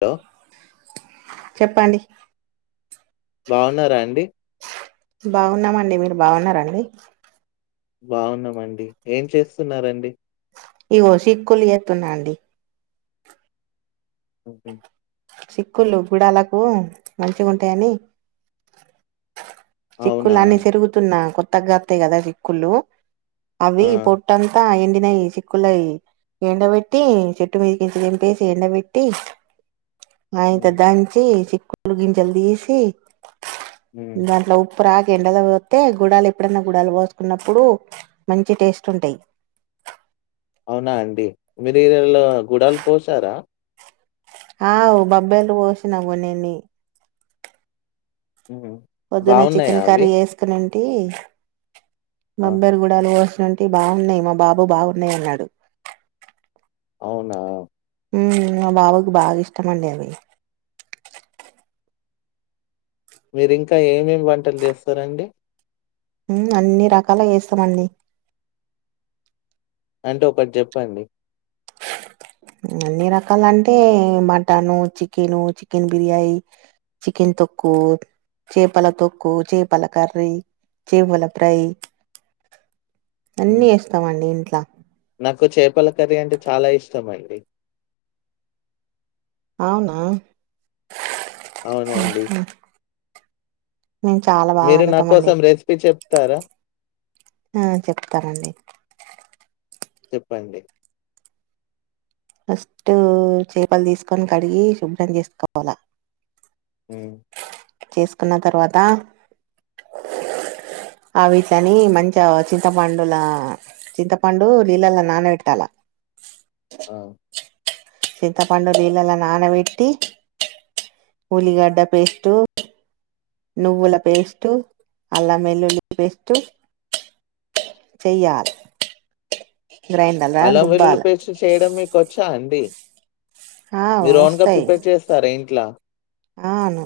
Hello చెప్పండి బాగున్నారా అండి బాగున్నామండి మీరు బాగున్నారండి బాగున్నామండి ఏం చేస్తున్నరండి ఇగో శిక్కులు చేతున్న అండి ఓకే చిక్కులు గుడాలకు మంచిగా ఉంటాయని చిక్కుల అవునా! అన్నీ చెరుగుతున్నా కొత్త కత్తయి కదా వికులు ఆ! అవి పొట్టంతా అయింది ఎన్నై చిక్కులై ఎండబెట్టి చెట్టు మీదకించ తనిపేసి ఎండ పెెట్టి ఆయత హ్మ్. దంచి గింజలు తీసి హ్మ్. దంట్ల ఉప్పు రాసి ఎండలో పోస్తే గుడాలు ఎప్పుడనా గుడలు పోసుకున్నప్పుడు మంచి టేస్ట్ ఉంటాయి అవునా అండి మీరు ఈరెలో గుడలు పోసారా ఆ బబ్బర్లు పోసిన గినన్ని హ్మ్. పొద్దున్న బాగున్నాయా చికెన్ అవి? కర్రీ వేసుకునిండి టీ ఆహా! మంబెర్ గుడాలు నుడి బాగున్నాయి మా బాబు బాగున్నాయి అన్నాడు అవునా మా బాబాకు బాగా ఇష్టం అండి అవి మీరింకా ఏమేమి వంటలు చేస్తారంండి అన్ని రకాలుగా చేస్తామ అన్నీ అంటే ఒకటి చెప్పండి అన్ని రకాల అంటే mutton chicken chicken biryani chicken తొక్కు చేపల తొక్కు చేపల కర్రీ చేపల ఫ్రై అన్నీ హ్మ్. చేస్తామండి ఇంట్లో నాకు చేపల కర్రీ అంటే చాలా ఇష్టం అండి అవునా అవునండి మేము చాలా బాగా మీరు నా వండుతామండి కోసం రెసిపీ చెప్ త్తర ఆ చెప్తానండి చెప్పండి ఫస్ట్ చేపలు తీసుకొని కడిగి శుభ్రం చేసుకోవాల హ్మ్ చేసుకున్న తర్వాత ఆవీటిలని మంచి చింతపండుల చింతపండు నీళ్ళలో నానబెట్టాల ఆ చింతపండు నీళ్ళలో నానబెట్టి ఉలిగడ్డ పేస్టు నువ్వుల పేస్టు అల్లం వెల్లుల్లి పేస్టు చెయ్యాలి గ్రైండర్లా అలం వెల్లులు రుబ్బాల పేస్ట్ చేయడం మీకు వచ్ చ్చ అండి ఆ మీరు ఓన్గా వస్తాయి ప్రిపేర్ చేస్తార ఏంటి ఇలా అవును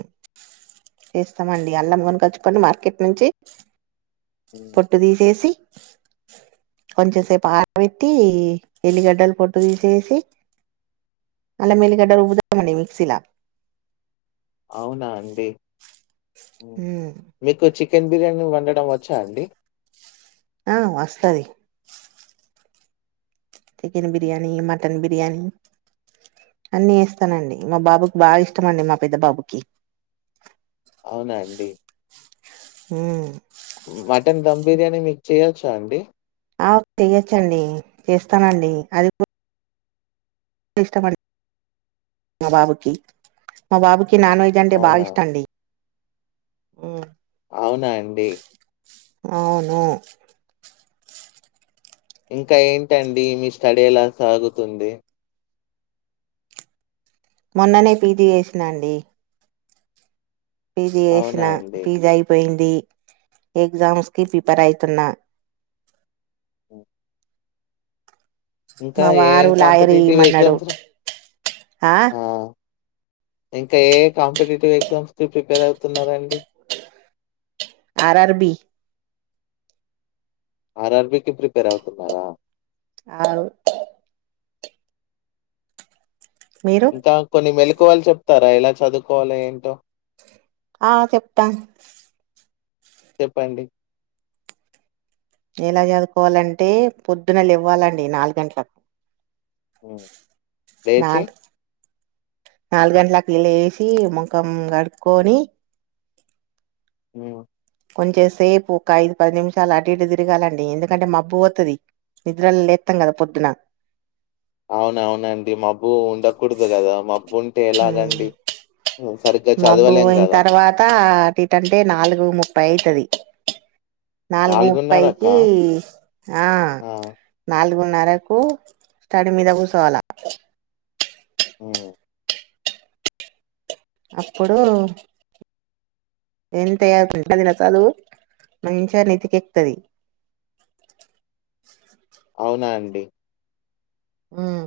చేస్తామండి అల్లం కొని కచ్చుపండి మార్కెట్ నుంచి హ్మ్. పొట్టు తీసేసి కొంచెం సేపు ఆరబెట్టి ఎల్లిగడ్డలు పొట్టు తీసేసి అల మల్లిగడ్డలు ఉపుతామండి మిక్సీలో అవునా అండి ఉమ్ మీకు చి చికెన్ బిర్యానీ వండడం వచ్చా అండి ఆ వస్తది చికెన్ బిర్యానీ మ మటన్ బిర్యానీ అన్నీ వేస్తానండి మా బాబుకి బాగా ఇష్టం అండి మా పెద్ద బాబుకి అవునా అండి హ్మ్ మటన్ ధమ్ బిర్యానీ మీకు చేయొచ్చా అండి ఆ చెయొచ్చండి చేస్తానండి అది కూ ఇష్టమం మా బాబుకి మా బాబు కి నాన్ వెజ్ అంటే బాగా అవునా? ఇష్టండి హ్మ్ అవునా అండి అవును ఇంకా ఏంటండి మీ స్టడీ ఎలా సాగుతుంది మొన్ననే పీజీ చేసినా అండి పి జి అవునా చేసిన అండి? పి జి అయిపోయింది డి ఎగ్జామ్స్ కి ప్రిపేర్ అయితున్నా హ్మ్. ఇంకా మా ఏ వారు లాయర్ కాంపిటీటివ్ ఇయ్యమన్నాడు ఎగ్జామ్స్ రా ఆ ఇంకా ఏయే కాంపిటేటివ్ ఎగ్జామ్స్ కి ప్రిపేర్ అవుతున్నారండి R R B R R B కి ప్రిపేర్ అవుతున్నారా ఆవు మీరు ఇంకా కొన్ని మెలు వాళ్లు చెప్తారా ఎలా చదువుకోవాలి ఏంటో ఆ చెప్తాను చెప్పండి ఎలా చదువుకోవాలంటే పొద్దున ఇవ్వాలండి నాలుగు గంటలకు లేేచీ నాలుగు నాలుగు గంటలకి లేసి ముఖం కడుక్కకొని అ కొంచెం సేపు ఒక ఐదు పది నిమిషాలు అడ ఇటు తిరగాలండి ఎందుకంటే మబ్బు పోతుది నిద్రలో లేస్తాం కదా పొద్దున అవునవునండి మబ్బు ఉండకూడదు గదా మబ్బు ఉంటే ఎలాగండి సరిగ్గా మబ్బు చదవలేం అయిన గదా! తర్వాత అటూ ఇటు అంటే నాలుగు ము అయితది నాలుగు ముప్పైకి ఆ నాలుగు నాలుగున్నర కు స్టడీ మీద కూర్చోవాల ఆ అప్పుడు ఎం తయారు అది చదువు మంచిగా నీతికెక్తుది అ హ్మ్మ్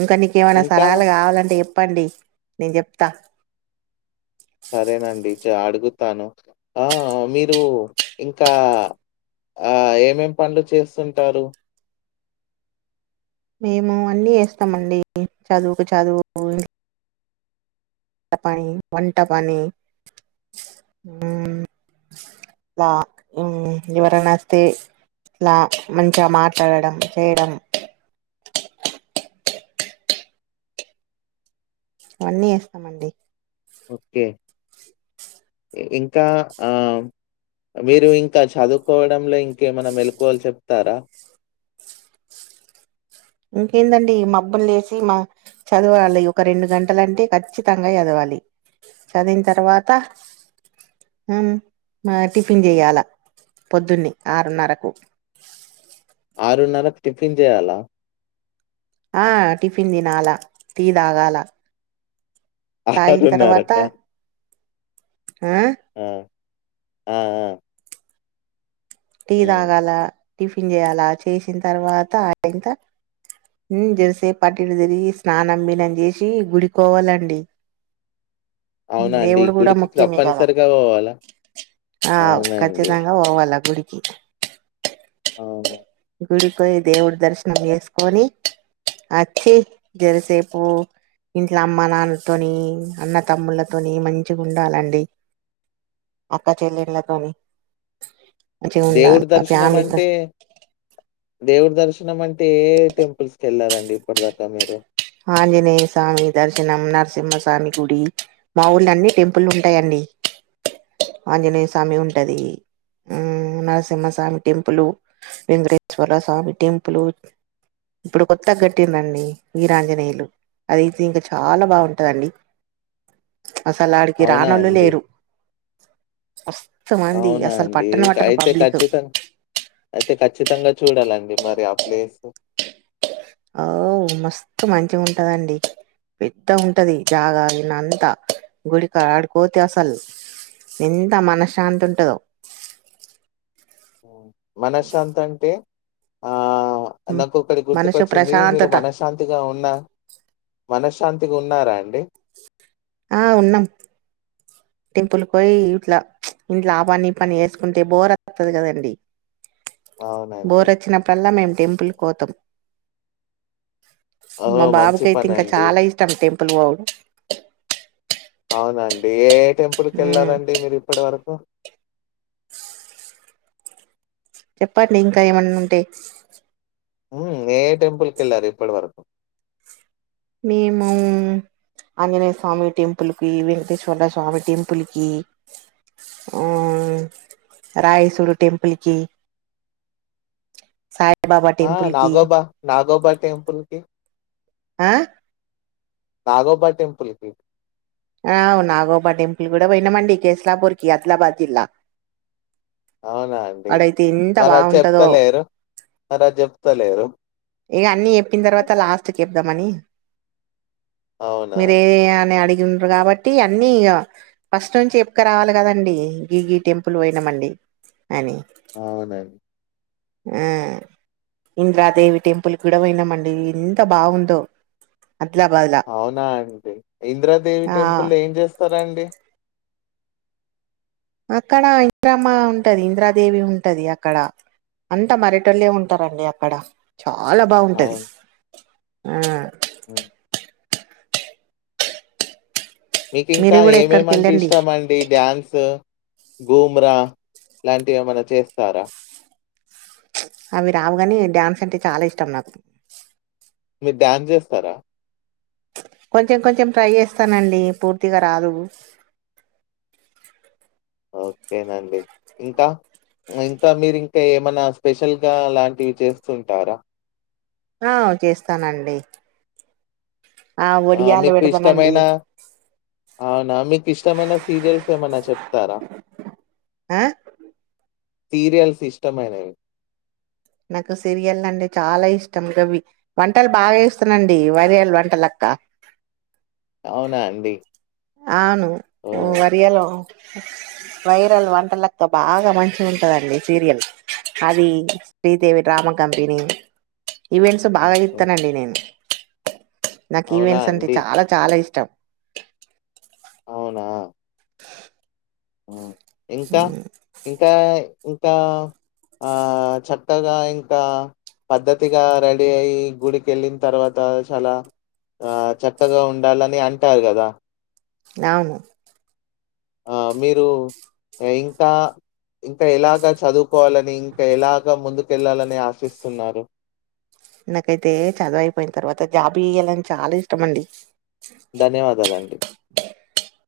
ఇంకా నీకేమైనా ఇంకా? సలహాలు కావాలంటే చెప్పు చెప్పండి నేను చెప్తా సరేనండి జ అడుగుతాను ఆ మీరు ఇంకా ఆ ఎమేం పనులు చేస్తుంటారు మేము అన్నీ చేస్తామండి చదువుకు చదువు ఇంటి పని వంట పని ఇలా ఎవరైనా వస్తే ఇలా మంచిగా మాట్లాడడం చేయడం అవన్నీ చేస్తామండి ఓకే ఇంకా ఆ మీరు ఇంకా చదువుకోవడంలో ఇంకేమనా మేలుకవాలు చెప్తారా ఇంకేందండి మబ్బులు లేసి మా చదవాలి ఒక రెండు గంటలంటే ఖచ్చితంగా చదవాలి చదివిన తర్వాత టిఫిన్ చేయాల పొద్దున్నన్ని ఆరున్నరకు ఆరున్నరకు టిఫిన్ చేయాలా ఆ టిఫిన్ తినాలా టీ తాగాల తాగిన అరున్నారకు కా హ ఆ ఆ టీ హ్మ్. తాగాల టిఫిన్ చేయాలి చేసిన తర్వాత ఆ ఇంత జరిసేపు అటు ఇటు తిరిగి స్నానం గేనం చేసి గుడి కి పోవాలి అవునా అండి? దేవుడు కూడా గుడికి ముఖ్యమే కదా తప్పనిసరిగా పోవాలా? ఆ అవునండి. ఖచ్చితంగా పోవాల గుడికి ఈ అవును గుడికిపోయి దేవుడి దర్శనం చేసుకొని వచ్చి జరిసేపు ఇంట్లో అమ్మ నాన్నతోని అన్న తమ్ముళ్లతోని మంచిగా ఉండాలండి అక్క చెల్లెళ్లతోని దేవుడి దర్శనం అంటే దేవుడి దర్శనం అంటే ఏ టెంపుల్స్ కి వెళ్లరండి ఇప్పటి దాకా మీరు ఆంజనేయ స్వామి దర్శనం నరసింహస్వామి గుడి మా ఊళ్ళ అన్ని టెంపుల్ ఉంటాయిండి ఆంజనేయ స్వామి ఉంటది ఆ నరసింహస్వామి టెంపులు వెంకటేశ్వర స్వామి టెంపులు ఇప్పుడు కొత్త కాటారండి వీరాంజనేయులు అదియితే ఇంకా చాలా బాగుంటందండి అసలు ఆడికి అవునా రానోళ్ళు అండి? లేరు మస్తు మంది అవునా అసలు అండి? పట్టనే పట్టారు అయితే పబ్లిక్ ఖచ్చితంగా అయితే ఖచ్చితంగా చూడాలండి మరి ఆ ప్లేస్ ఓ మస్తు మంచిగా ఉంటదండి పెద్దగుంటది జాగా విన్న అంత గుడికా ఆడుకోతే అసలు ఎంత మనశ్శాంతి ఉంటదో ఓ మనశ్శాంతి అంటే ఆ నాకు ఒకటి మనసు గుర్తుకొచ్చింది మీరు ప్రశాంతత మనశాంతిగా ఉన్నా మనశ్శాంతిగా ఉన్నరాండి ఆ ఉన్నాం టెంపుల్కి పోయి, ఇట్లా ప్చ్, ఇంట్ల ఆ పని, ఈ పని వేసుకుంటే బోర్ వత్తది కదండి. అవునండి. బోర్ వచ్చినప్పుడల్లా మేము టెంపుల్ పోతం మా ఓహ్! మంచి బాబుకైతే ఇంకా పనండి. చాలా ఇష్టం టేం పలువును అవునండి ఏ టెంపులు కి కెళ్ళారా అండి మీరు ఇప్పటివరకు చెప్పట్ని ఇంకా ఏమన్నుంటే ఉ ఏ ఏ టెంపుల్కేళ్లారు ఇప్పటి వరకు మేము ఆంజనేయ స్వామి టెంపుల్ కి వెంకటేశ్వర స్వామి టెంపుల్ కి ఆ రాయసురు టెంపుల్ కి సాయిబాబా ఆ టెంపుల్ కి నాగోబా నాగోబా టెంపుల్కి ఆ నాగోబా టెంపుల్కి అవునాగోబా టెంపుల్ కూడా పోయినామండి కేస్లాపూర్ కి ఆదిలాబాద్ జిల్లా అవునా అండి ఆడైతే ఎంత మరి అ బాగుంటదో చెప్తలేరు మరి అ చెప్తలేరు ఇగ అన్ని చెప్పిన తర్వాత లాస్ట్ కి చెప్దామని అవునా? మీరు ఏవీ ఏవీ అనీ అడిగి ఉండ్రు కాబట్టి, అన్ని ఇగ ఫస్ట్ నుంచి చెప్కరావాలి కదండి. గిగి టెంపుల్ పోయినమండి అని. అవునం ఆ ఇంద్రాదేవి టెంపుల్క్కుడా పోయినామండీ ఎంత బాగుందో ఆదిలాబాద్ లా అవునా ఆంటీ ఇంద్రాదేవి ఆ టెంపుల్లో ఏం జేస్తా రండి అక్కడ ఇంది రామ్మ ఉంటది, ఇంద్రాదేవి ఉంటది. అక్కడ అంతా మరటోళ్లే ఉంటారండి అక్కడ. చాలా బాగుంటది అవును. ఆ హ్మ్ మీకు ఇంకా మీరు కూడా ఎక్కడికి ఏమేమంటే వెళ్ళండి ఇష్టమండి డ్యాన్సు గూమ్రా లాంటివి ఏమనా చేస్తారా అవి రావుగాని డ్యాన్స్ అంటే చాలా ఇష్టం నాకు మీరు డాన్స్ చేస్తారా కొంచెం కొంచెం ట్రై చేస్తానండి పూర్తిగా రాదు ఓకేనండి ఇంకా ఇంకా మీరు ఇంకా ఏమైనా స్పెషల్గా లాంటివి చేస్తుంటారా ఆ చేస్తానండి ఆ ఒడియాలు మీకు పెడతానండి ఇష్టమైనా అవునా మీకు ఇష్ట ఇష్టమైన సీరియల్స్ ఏమైనా చెప్తారా ఆహ్ సీరియల్స్ ఇస్టం అైనవి నాకు సీరియల్ అంటే చాలా ఇష్టం ఇవి వంటలు బాగా చేస్తున్నాండి వరియల్ వంటలక్క అవునా అండి అవును ఓహ్! [unintelligible] వైరల్ వంటలకా బాగా మంచి ఉంటుందండి సీరియల్ అది శ్రీదేవి డ్రామ కంపెనీ ఈవెంట్స్ బాగా ఓకే. చుతానండి నేను నాకు అవునా ఈవెంట్స్ అంటే అండి? చాలా చాలా ఇష్ ష్టం ఆ హ్ ఇంకా ఇంకా ఇంకా ఆ చక్కగా ఇంకా పద్ధతిగా రెడీ అయ్యి గుడికి వెళ్ళిన తర్వాత చాలా చక్కగా ఉండాలని అంటారు కదా అవును ఆ మీరు ఇంకా ఇంకా ఎలాగా చదువు కోవాలని ఇంకా ఎలాగా ముందు కెళ్లాలని ఆశిస్తున్నారు నాకైతే చదువు అయిపోయిన తర్వాత జాబు చేయ్యాలని చాలా ఇష్టమండి ధన్యవాదాలండి